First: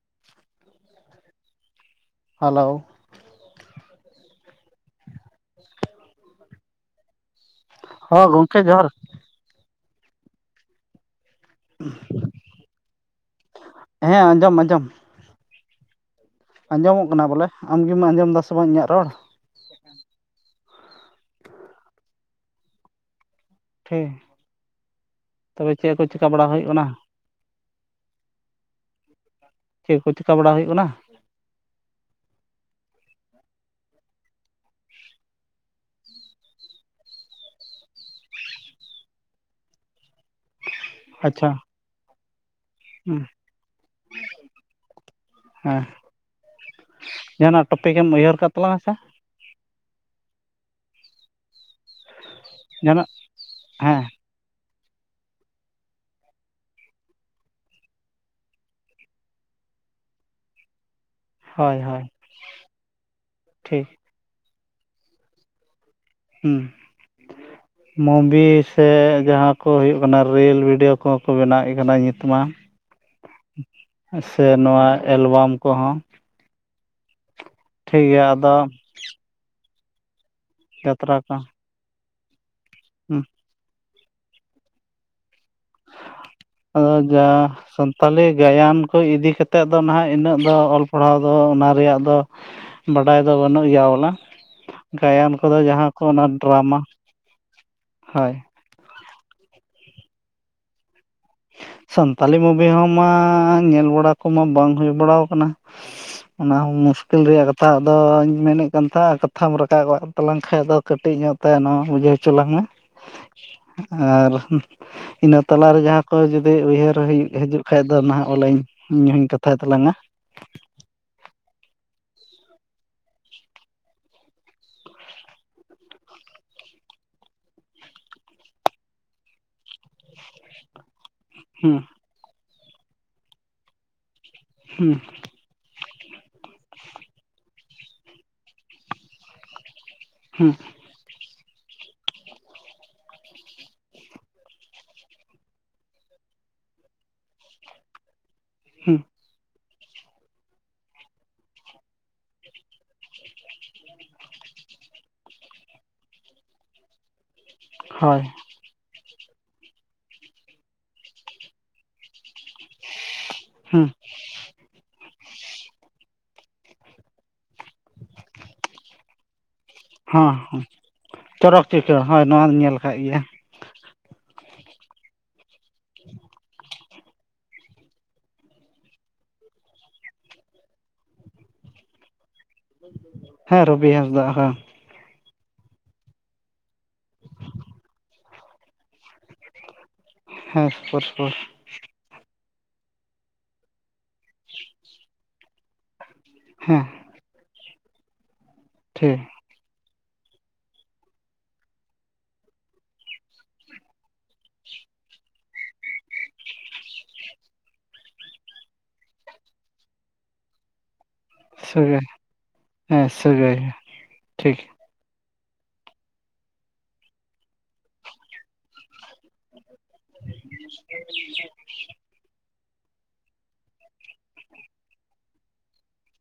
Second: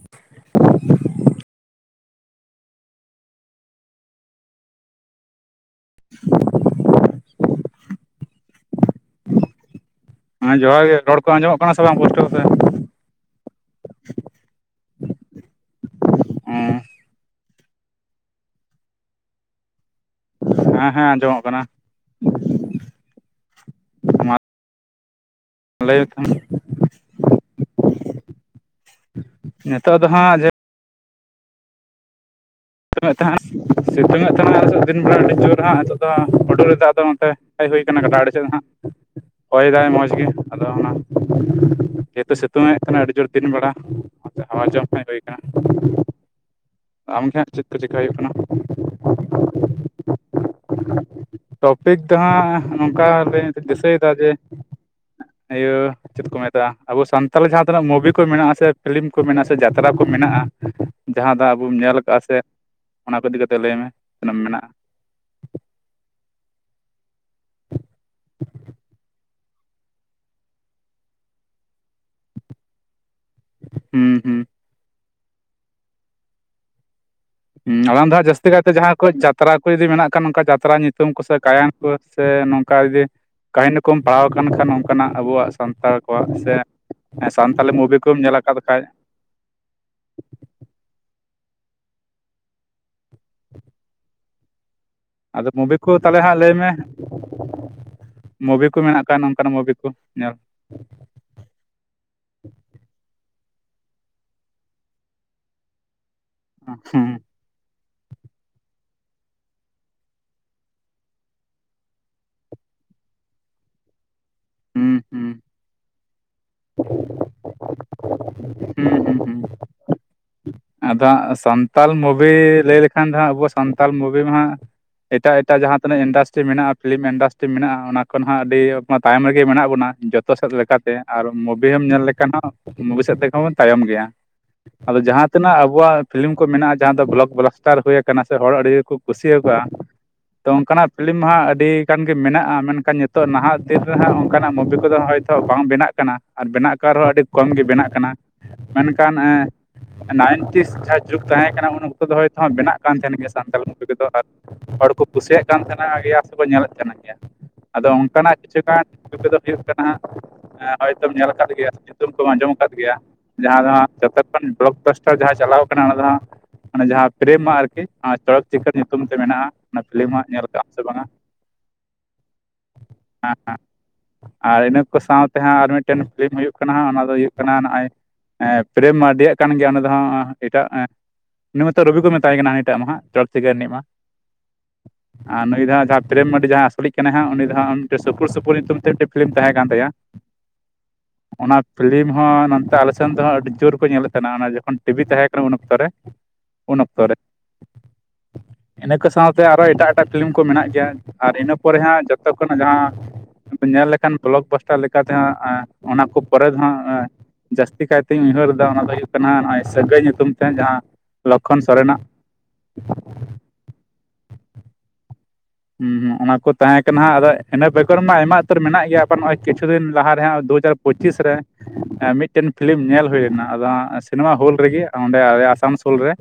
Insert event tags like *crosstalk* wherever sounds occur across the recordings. *unintelligible* Hello, *unintelligible* ᱦᱚᱸ ᱜᱚᱝᱠᱮ ᱡᱚᱦᱟᱨ। ᱦᱮᱸ ᱡᱚᱦᱟᱨ ᱜᱮ, ᱨᱚᱲ ᱠᱚ ᱟᱸᱡᱚᱢᱚᱜ ᱠᱟᱱᱟ ᱥᱮ ᱵᱟᱝ ᱯᱩᱥᱴᱟᱹᱣ ᱛᱮ? ᱦᱮᱸ ᱟᱸᱡᱚᱢ ᱟᱸᱡᱚᱢ। ᱦᱮᱸ ᱟᱸᱡᱚᱢᱚᱜ ᱠᱟᱱᱟ ᱵᱚᱞᱮ, ᱟᱢᱜᱮᱢ ᱟᱸᱡᱚᱢ ᱮᱫᱟ ᱥᱮ ᱵᱟᱝ ᱤᱧᱟᱹᱜ ᱨᱚᱲ? ᱦᱮᱸ ᱟᱸᱡᱚᱢᱚᱜ ᱠᱟᱱᱟ। ᱦᱮᱸ, ᱢᱟ ᱛᱚᱵᱮ ᱪᱮᱫ ᱞᱟᱹᱭ ᱠᱚ ᱢᱮ ᱛᱟᱢ᱾ ᱪᱤᱠᱟ ᱵᱟᱲᱟ ᱦᱩᱭᱩᱜ ᱠᱟᱱᱟ? ᱪᱮᱫ ᱱᱤᱛᱚᱜ ᱫᱚ ᱠᱚ ᱪᱮᱠᱟ ᱦᱟᱸᱜ ᱡᱮ ᱵᱟᱲᱟ ᱦᱩᱭᱩᱜ ᱠᱟᱱᱟ? ᱥᱤᱛᱩᱝ ᱮ ᱛᱟᱸᱦᱮ ᱥᱤᱛᱩᱝ ᱮ ᱛᱟᱦᱮᱸᱫ ᱱᱚᱜ ᱫᱤᱱ ᱵᱮᱲᱟ ᱟᱹᱰᱤ ᱡᱳᱨ ᱦᱟᱸᱜ, ᱱᱤᱛᱚᱜ ᱫᱚ ᱩᱰᱩᱨ ᱮ ᱫᱟᱜ ᱫᱟ ᱱᱚᱛᱮ। ᱦᱮᱡ ᱦᱩᱭ ᱠᱟᱱᱟ ᱜᱟᱰᱟ ᱟᱹᱲᱤ ᱥᱮᱫ ᱦᱟᱸᱜ ᱦᱚᱭᱫᱟᱭ ᱢᱚᱡᱽ ᱜᱮ ᱟᱫᱚ ᱚᱱᱟ ᱟᱪᱪᱷᱟ ᱡᱮᱦᱮᱛᱩ ᱥᱤᱛᱩᱝ ᱮᱫ ᱠᱟᱱᱟ ᱟᱹᱰᱤ ᱡᱳᱨ ᱫᱤᱱ ᱵᱮᱲᱟ, ᱦᱟᱣᱟ ᱡᱚᱢ ᱦᱮᱜ ᱦᱩᱭ ᱠᱟᱱᱟ। ᱦᱮᱸ ᱟᱢᱜᱮᱦᱟᱜ ᱪᱮᱫ ᱡᱟᱦᱟᱱᱟᱜ ᱴᱚᱯᱤᱠ ᱮᱢ ᱠᱟᱱᱟ ᱩᱭᱦᱟᱹᱨ ᱠᱟᱜ ᱛᱟᱞᱟᱝ ᱟ ᱥᱮ ᱴᱚᱯᱤᱠ ᱫᱚ ᱦᱟᱸᱜ ᱡᱟᱦᱟᱱᱟᱜ ᱚᱱᱠᱟ ᱵᱟᱧ ᱫᱤᱥᱟᱹᱭ ᱦᱮᱸ ᱫᱟ ᱡᱮ ᱤᱭᱟᱹ ᱪᱮᱫ ᱠᱚ ᱢᱮᱛᱟᱜᱼᱟ ᱟᱵᱚ ᱥᱟᱱᱛᱟᱞ ᱡᱟᱦᱟᱸ ᱛᱤᱱᱟᱹᱜ ᱢᱩᱵᱷᱤ ᱠᱚ ᱢᱮᱱᱟᱜᱼᱟ ᱥᱮ ᱯᱷᱤᱞᱤᱢ ᱠᱚ ᱢᱮᱱᱟᱜᱼᱟ ᱥᱮ ᱡᱟᱛᱨᱟ ᱠᱚ ᱢᱮᱱᱟᱜᱼᱟ ᱡᱟᱦᱟᱸ ᱫᱚ ᱟᱵᱚᱢ ᱦᱳᱭ ᱧᱮᱞ ᱦᱳᱭ ᱠᱟᱜᱼᱟ ᱥᱮ ᱚᱱᱟ ᱠᱚ ᱤᱫᱤ ᱠᱟᱛᱮ ᱴᱷᱤᱠ ᱞᱟᱹᱭᱢᱮ ᱛᱤᱱᱟᱹᱜ ᱢᱮᱱᱟᱜᱼᱟ ᱦᱩᱸ *inaudible* ᱢᱩᱵᱷᱤ ᱥᱮ ᱡᱟᱦᱟᱸ ᱠᱚ ᱦᱩᱭᱩᱜ ᱠᱟᱱᱟ ᱨᱤᱞ ᱵᱷᱤᱰᱭᱳ ᱠᱚᱦᱚᱸ ᱠᱚ ᱵᱮᱱᱟᱣᱮᱫ ᱠᱟᱱᱟ ᱱᱤᱛ ᱢᱟ᱾ ᱦᱩᱸ ᱦᱩᱸ ᱥᱮ ᱱᱚᱣᱟ ᱮᱞᱵᱟᱢ ᱠᱚᱦᱚᱸ ᱦᱩ ᱴᱷᱤᱠ ᱟᱞᱟᱝ ᱫᱚ ᱜᱮᱭᱟ ᱦᱟᱜ ᱡᱟᱹᱥᱛᱤ ᱟᱫᱚ ᱠᱟᱭᱛᱮ ᱡᱟᱦᱟᱸ ᱠᱚ ᱡᱟᱛᱨᱟ ᱠᱚ ᱡᱩᱫᱤ ᱢᱮᱱᱟᱜ ᱠᱷᱟᱱ ᱚᱱᱠᱟ ᱡᱟᱛᱨᱟ ᱧᱩᱛᱩᱢ ᱠᱚᱥᱮ ᱜᱟᱭᱟᱱ ᱠᱩ ᱥᱮ ᱱᱚᱝᱠᱟ ᱡᱩᱫᱤ ᱦᱮᱸ ᱠᱟᱹᱦᱱᱤ ᱠᱚᱢ ᱯᱟᱲᱦᱟᱣ ᱠᱟᱱ ᱠᱷᱟᱱ ᱱᱚᱝᱠᱟᱱᱟᱜ ᱟᱵᱚᱣᱟᱜ ᱥᱟᱱᱛᱟᱲ ᱠᱚᱣᱟᱜ ᱥᱮ ᱚ ᱡᱟ ᱢᱩᱵᱷᱤ ᱠᱚᱢ ᱥᱟᱱᱛᱟᱞᱤ ᱧᱮᱞ ᱟᱠᱟᱫ ᱜᱟᱭᱟᱱ ᱠᱷᱟᱡ ᱠᱚ ᱤᱫᱤ ᱠᱟᱛ ᱛᱮᱫ ᱫᱚ ᱱᱟᱦᱟᱜ ᱤᱱᱟᱹᱜ ᱫᱚ ᱚᱞ ᱯᱟᱲᱦᱟᱣ ᱫᱚ ᱚᱱᱟ ᱨᱮᱭᱟᱜ ᱫᱚ ᱵᱟᱰᱟᱭ ᱫᱚ ᱵᱟᱹᱱᱩᱜ ᱜᱮᱭᱟ ᱵᱚᱞᱮ ᱜᱟᱭᱟᱱ ᱟᱫᱚ ᱠᱚᱫᱚ ᱢᱩᱵᱷᱤ ᱠᱚ ᱡᱟᱦᱟᱸ ᱛᱟᱦᱚᱞᱮ ᱚᱱᱟ ᱦᱟᱸᱜ ᱞᱟᱹᱭ ᱢᱮ ᱰᱨᱟᱢᱟ ᱦᱳᱭ ᱢᱩᱵᱷᱤ ᱠᱚ ᱢᱮᱱᱟᱜ ᱠᱟᱱ ᱚᱱᱠᱟᱱ ᱢᱩᱵᱷᱤ ᱠᱚ ᱧᱮᱞ ᱥᱟᱱᱛᱟᱞᱤ ᱢᱩᱵᱷᱤ ᱦᱚᱸ ᱢᱟ ᱧᱮᱞ ᱵᱟᱲᱟ ᱠᱚᱢᱟ ᱵᱟᱝ ᱦᱩᱭ ᱵᱟᱲᱟᱣ ᱠᱟᱱᱟ ᱚᱱᱟ ᱦᱚᱸ ᱦᱩᱸ ᱢᱩᱥᱠᱤᱞ ᱨᱮᱭᱟᱜ ᱠᱟᱛ ᱛᱟᱫᱚᱧ ᱢᱮᱱᱮᱫ ᱠᱟᱱ ᱛᱟᱦᱮᱫ ᱠᱟᱛᱷᱟᱢ ᱨᱟᱠᱟᱵ ᱛᱟᱞᱟᱝ ᱠᱷᱟᱱ ᱫᱚ ᱠᱟᱹᱴᱤᱡ ᱧᱚᱜ ᱛᱟᱭ ᱱᱚᱣᱟ ᱵᱩᱡᱷᱟᱹᱣ ᱦᱚᱪᱚ ᱞᱟᱝ ᱢᱮ ᱟᱨ ᱦᱩᱸ ᱦᱩᱸ ᱤᱱᱟᱹ ᱛᱟᱞᱟᱨᱮ ᱡᱟᱦᱟᱸ ᱠᱚ ᱡᱩᱫᱤ ᱩᱭᱦᱟᱹᱨ ᱦᱩᱭᱩ ᱦᱤᱡᱩᱜ ᱠᱷᱟᱡ ᱫᱚ ᱚᱱᱟᱦᱚ ᱚᱞᱟ. ᱧ ᱦᱩᱸ ᱦᱩᱸ ᱤᱧᱦᱩᱧ ᱦᱩᱸ ᱠᱟᱛ ᱠᱟᱛᱷᱟᱭ ᱛᱟᱞᱟᱝ ᱟ ᱟᱫᱚ ᱦᱟᱸᱜ ᱥᱟᱱᱛᱟᱞ ᱢᱩᱵᱷᱤ ᱞᱟᱹᱭ ᱞᱮᱠᱷᱟᱱ ᱫᱚᱦᱟᱸᱜ ᱟᱵᱚ ᱥᱟᱱᱛᱟᱞ ᱢᱩᱵᱷᱤ ᱢᱟ ᱦᱟᱜ ᱮᱴᱟᱜ ᱮᱴᱟᱜ ᱡᱟᱦᱟᱸ ᱛᱤᱱᱟᱹᱜ ᱤᱱᱰᱟᱥᱴᱨᱤ ᱢᱮᱱᱟᱜᱼᱟ ᱯᱷᱤᱞᱤᱢ ᱤᱱᱰᱟᱥᱴᱨᱤ ᱢᱮᱱᱟᱜᱼᱟ ᱚᱱᱟ ᱠᱷᱚᱱᱦᱚ ᱟᱹᱰᱤ ᱛᱟᱭᱚᱢ ᱨᱮᱜᱮ ᱢᱮᱱᱟᱜ ᱵᱚᱱᱟ ᱡᱚᱛ ᱛᱚ ᱥᱮᱫ ᱞᱮᱠᱟ ᱛᱮ ᱟᱨ ᱢᱩᱵᱷᱤ ᱦᱩᱸ ᱦᱚᱸᱢ ᱧᱮᱞ ᱞᱮᱠᱷᱟᱱ ᱦᱚᱸ ᱢᱩᱵᱷᱤ ᱥᱮᱫ ᱛᱮᱦᱚ ᱛᱟᱭᱚᱢ ᱜᱮᱭᱟ ᱦᱩᱸ ᱟᱫᱚ ᱡᱟᱦᱟ ᱛᱤᱱᱟ. ᱜ ᱟᱵᱚᱣᱟᱜ ᱯᱷᱤᱞᱤᱢ ᱠᱚ ᱢᱮᱱᱟᱜᱼᱟ ᱡᱟᱦᱟᱸ ᱫᱚ ᱵᱞᱚᱠ ᱵᱞᱚᱠ ᱵᱞᱟᱥᱴᱟᱨ ᱦᱩᱭᱠᱟᱱᱟ ᱥᱮ ᱦᱚᱲ ᱟᱹᱰᱤᱠᱚ ᱠᱩᱥᱤᱣ ᱠᱟᱜᱼᱟ ᱛᱚ ᱦᱩᱸ ᱚᱱᱠᱟᱱᱟᱜ ᱯᱷᱤᱞᱤᱢ ᱢᱟᱦᱟᱸᱜ ᱟᱹᱰᱤ ᱜᱟᱱ ᱜᱮ ᱢᱮᱱᱟᱜᱼᱟ ᱢᱮᱱᱠᱷᱟᱱ ᱱᱤᱛᱚᱜ ᱱᱟᱦᱟᱜ ᱫᱤᱱ ᱨᱮᱦᱟᱸᱜ ᱚᱱᱠᱟᱱᱟᱜ ᱢᱩᱵᱷᱤ ᱠᱚᱫᱚ ᱦᱚᱭᱛᱚ ᱵᱟᱝ ᱵᱮᱱᱟᱜ ᱠᱟᱱᱟ ᱟᱨ ᱵᱮᱱᱟᱜ ᱠᱟᱱ ᱨᱮᱦᱚᱸ ᱟᱹᱰᱤ ᱠᱚᱢ ᱜᱮ ᱵᱮᱱᱟᱜ ᱠᱟᱱᱟ ᱦᱩᱸ ᱢᱮᱱᱠᱷᱟᱱ ᱱᱟᱭᱤᱱᱴᱤᱥ ᱡᱟᱦᱟᱸ ᱡᱩᱜᱽ ᱛᱟᱦᱮᱸᱠᱟᱱᱟ ᱩᱱ ᱚᱠᱛᱚ ᱫᱚ ᱦᱚᱭᱛ ᱵᱮᱱᱟᱜ ᱠᱟᱱ ᱛᱟᱦᱮᱱ ᱜᱮᱭᱟ ᱥᱟᱱᱛᱟᱞ ᱢᱩᱵᱷᱤ ᱠᱚᱫᱚ ᱟᱨ ᱦᱚᱲᱠᱚ ᱠᱩᱥᱤᱭᱟᱜ ᱠᱟᱱ ᱛᱟᱦᱮᱱᱟ ᱜᱮᱭᱟ ᱥᱮᱠᱚ ᱧᱮᱞᱮᱫ ᱠᱟᱱ ᱜᱮᱭᱟ ᱟᱫᱚ ᱦᱳᱭ ᱚᱱᱠᱟᱱᱟᱜ ᱠᱤᱪᱷᱩᱜᱟᱱ ᱢᱩᱵᱦᱤ ᱠᱚᱫᱚ ᱦᱩᱭᱩᱜ ᱠᱟᱱᱟ ᱦᱟᱜ ᱦᱚᱭᱛᱚᱢ ᱧᱮᱞ ᱟᱠᱟᱫ ᱜᱮᱭᱟ ᱧᱩᱛᱩᱢ ᱠᱚᱢ ᱟᱸᱡᱚᱢ ᱟᱠᱟᱫ ᱜᱮᱭᱟ ᱡᱟᱦᱟᱸ ᱫᱚ ᱦᱩᱸ ᱦᱟᱸᱜ ᱡᱚᱛᱚ ᱠᱷᱚᱱ ᱵᱞᱚᱠ ᱵᱟᱥᱴᱟᱨ ᱡᱟᱦᱟᱸ ᱪᱟᱞᱟᱣ ᱠᱟᱱᱟ ᱚᱱᱟ ᱫᱚ ᱦᱟᱸᱜ ᱢᱟᱱᱮ ᱡᱟᱦᱟᱸ ᱯᱨᱮᱢ ᱢᱟᱜ ᱟᱨᱠᱤ ᱪᱚᱲᱚᱠ ᱪᱤᱠᱟᱹᱲ ᱧᱩᱛᱩᱢ ᱛᱮ ᱢᱮᱱᱟᱜᱼᱟ ᱚᱱᱟ ᱯᱷᱤᱞᱤᱢ ᱦᱟᱜ ᱦᱚᱸ ᱧᱮᱞ ᱦᱚᱸ ᱠᱟᱜᱼᱟᱢ ᱥᱮ ᱵᱟᱝ ᱟ ᱪᱚᱨᱚᱠ ᱪᱤᱠᱟᱹᱨ ᱦᱮ ᱦᱳᱭ ᱱᱚᱣᱟ ᱧᱮᱞ ᱠᱟᱫ ᱜᱮᱭᱟ ᱦᱮᱸ ᱦᱮᱸ ᱟᱨ ᱤᱱᱟᱹ ᱠᱚ ᱥᱟᱶᱛᱮ ᱦᱟᱸᱜ ᱟᱨ ᱢᱤᱫᱴᱮᱱ ᱯᱷᱤᱞᱤᱢ ᱦᱩᱭᱩᱜ ᱠᱟᱱᱟ ᱦᱟᱸᱜ ᱚᱱᱟ ᱫᱚ ᱦᱩᱭᱩᱜ ᱠᱟᱱᱟ ᱱᱚᱜᱼᱚᱭ ᱮᱜ ᱯᱨᱮᱢ ᱢᱟᱨᱰᱤ ᱭᱟᱜ ᱠᱟᱱ ᱜᱮᱭᱟ ᱚᱱᱟ ᱫᱚ ᱦᱟᱜ ᱮᱴᱟᱜ ᱩᱱᱤ ᱢᱚᱛᱚ ᱨᱚᱵᱤ ᱠᱚ ᱢᱮᱛᱟᱭ ᱠᱟᱱᱟ ᱱᱤᱛ ᱩᱱᱤᱴᱟᱜ ᱢᱟ ᱦᱟᱸᱜ ᱪᱚᱨᱚᱠ ᱪᱤᱠᱟᱹᱨ ᱦᱮᱸ ᱨᱤᱱᱤᱡ ᱢᱟ ᱨᱚᱵᱤ ᱦᱟᱸᱥᱫᱟ ᱦᱮᱸ ᱟᱨ ᱱᱩᱭ ᱫᱚ ᱦᱟᱸᱜ ᱡᱟᱸᱦᱟ ᱯᱨᱮᱢ ᱢᱟᱱᱰᱤ ᱡᱟᱦᱟᱸᱭ ᱟᱥᱚᱞᱤᱡ ᱠᱟᱱᱟᱭ ᱦᱟᱜ ᱩᱱᱤ ᱫᱚ ᱦᱟᱜ ᱢᱤᱫᱴᱮᱱ ᱥᱩᱯᱩᱨ ᱥᱩᱯᱩᱨ ᱧᱩᱛᱩᱢ ᱛᱮ ᱢᱤᱫᱴᱮᱱ ᱯᱷᱤᱞᱤᱢ ᱛᱟᱦᱮᱸ ᱠᱟᱱ ᱛᱟᱭᱟ ᱦᱮᱸ ᱥᱩᱯᱩᱨ ᱥᱩᱯᱩᱨ ᱚᱱᱟ ᱯᱷᱤᱞᱤᱢ ᱦᱚᱸ ᱱᱚᱛᱮ ᱟᱞᱮ ᱥᱮᱱ ᱫᱚ ᱟᱹᱰᱤ ᱡᱳᱨ ᱠᱚ ᱧᱮᱞᱮᱫ ᱛᱟᱦᱮᱱᱟ ᱚᱱᱟ ᱡᱚᱠᱷᱚᱱ ᱴᱤᱵᱷᱤ ᱛᱟᱦᱮᱸ ᱠᱟᱱᱟ ᱩᱱ ᱚᱠᱛᱚ ᱨᱮ ᱩᱱ ᱦᱮᱸ ᱚᱠᱛᱚ ᱨᱮ ᱤᱱᱟᱹ ᱠᱚ ᱴᱷᱤᱠ ᱥᱟᱶᱛᱮ ᱟᱨᱚ ᱮᱴᱟᱜ ᱮᱴᱟᱜ ᱯᱷᱤᱞᱤᱢ ᱠᱚ ᱢᱮᱱᱟᱜ ᱜᱮᱭᱟ ᱟᱨ ᱤᱱᱟᱹ ᱯᱚᱨᱮ ᱦᱟᱸᱜ ᱡᱚᱛᱚ ᱠᱷᱚᱱᱟᱜ ᱡᱟᱦᱟᱸ ᱧᱮᱞ ᱞᱮᱠᱷᱟᱱ ᱵᱞᱚᱠ ᱵᱟᱥᱴᱟᱨ ᱞᱮᱠᱟ ᱛᱮ ᱦᱟᱜ ᱚᱱᱟ ᱠᱚ ᱯᱚᱨᱮ ᱫᱚ ᱦᱟᱸᱜ ᱡᱟᱹᱥᱛᱤ ᱠᱟᱭᱛᱤᱧ ᱩᱭᱦᱟᱹᱨ ᱫᱟ ᱚᱱᱟ ᱫᱚ ᱦᱩᱭᱩᱜ ᱠᱟᱱᱟ ᱱᱚᱜᱼᱚᱭ ᱥᱟᱹᱜᱟᱹᱭ ᱧᱩᱛᱩᱢ ᱛᱮ ᱡᱟᱦᱟᱸ ᱞᱚᱠᱠᱷᱚᱱ ᱥᱚᱨᱮᱱᱟᱜ ᱥᱟᱹᱜᱟᱹᱭ ᱦᱮᱸ ᱥᱟᱹᱜᱟᱹᱭ ᱴᱷᱤᱠ ᱦᱩᱸ ᱦᱩᱸ ᱚᱱᱟ ᱠᱚ ᱛᱟᱦᱮᱸ ᱠᱟᱱᱟ ᱟᱫᱚ ᱤᱱᱟᱹ ᱵᱮᱜᱚᱨ ᱢᱟ ᱟᱭᱢᱟ ᱩᱛᱟᱹᱨ ᱢᱮᱱᱟᱜ ᱜᱮᱭᱟ ᱟᱵᱚ ᱱᱚᱜᱚᱭ ᱠᱤᱪᱷᱩ ᱫᱤᱱᱼᱼ ᱞᱟᱦᱟ ᱨᱮ ᱦᱟᱜ ᱫᱩ ᱦᱟᱡᱟᱨ ᱯᱚᱸᱪᱤᱥ ᱨᱮ, ᱢᱤᱫᱴᱮᱱ ᱯᱷᱤᱞᱤᱢ ᱧᱮᱞ ᱦᱩᱭ ᱞᱮᱱᱟ ᱟᱫᱚ ᱥᱤᱱᱮᱢᱟ ᱦᱚᱞ ᱨᱮᱜᱮ ᱚᱸᱰᱮ ᱟᱥᱟᱱᱥᱳᱞ ᱨᱮᱼᱼ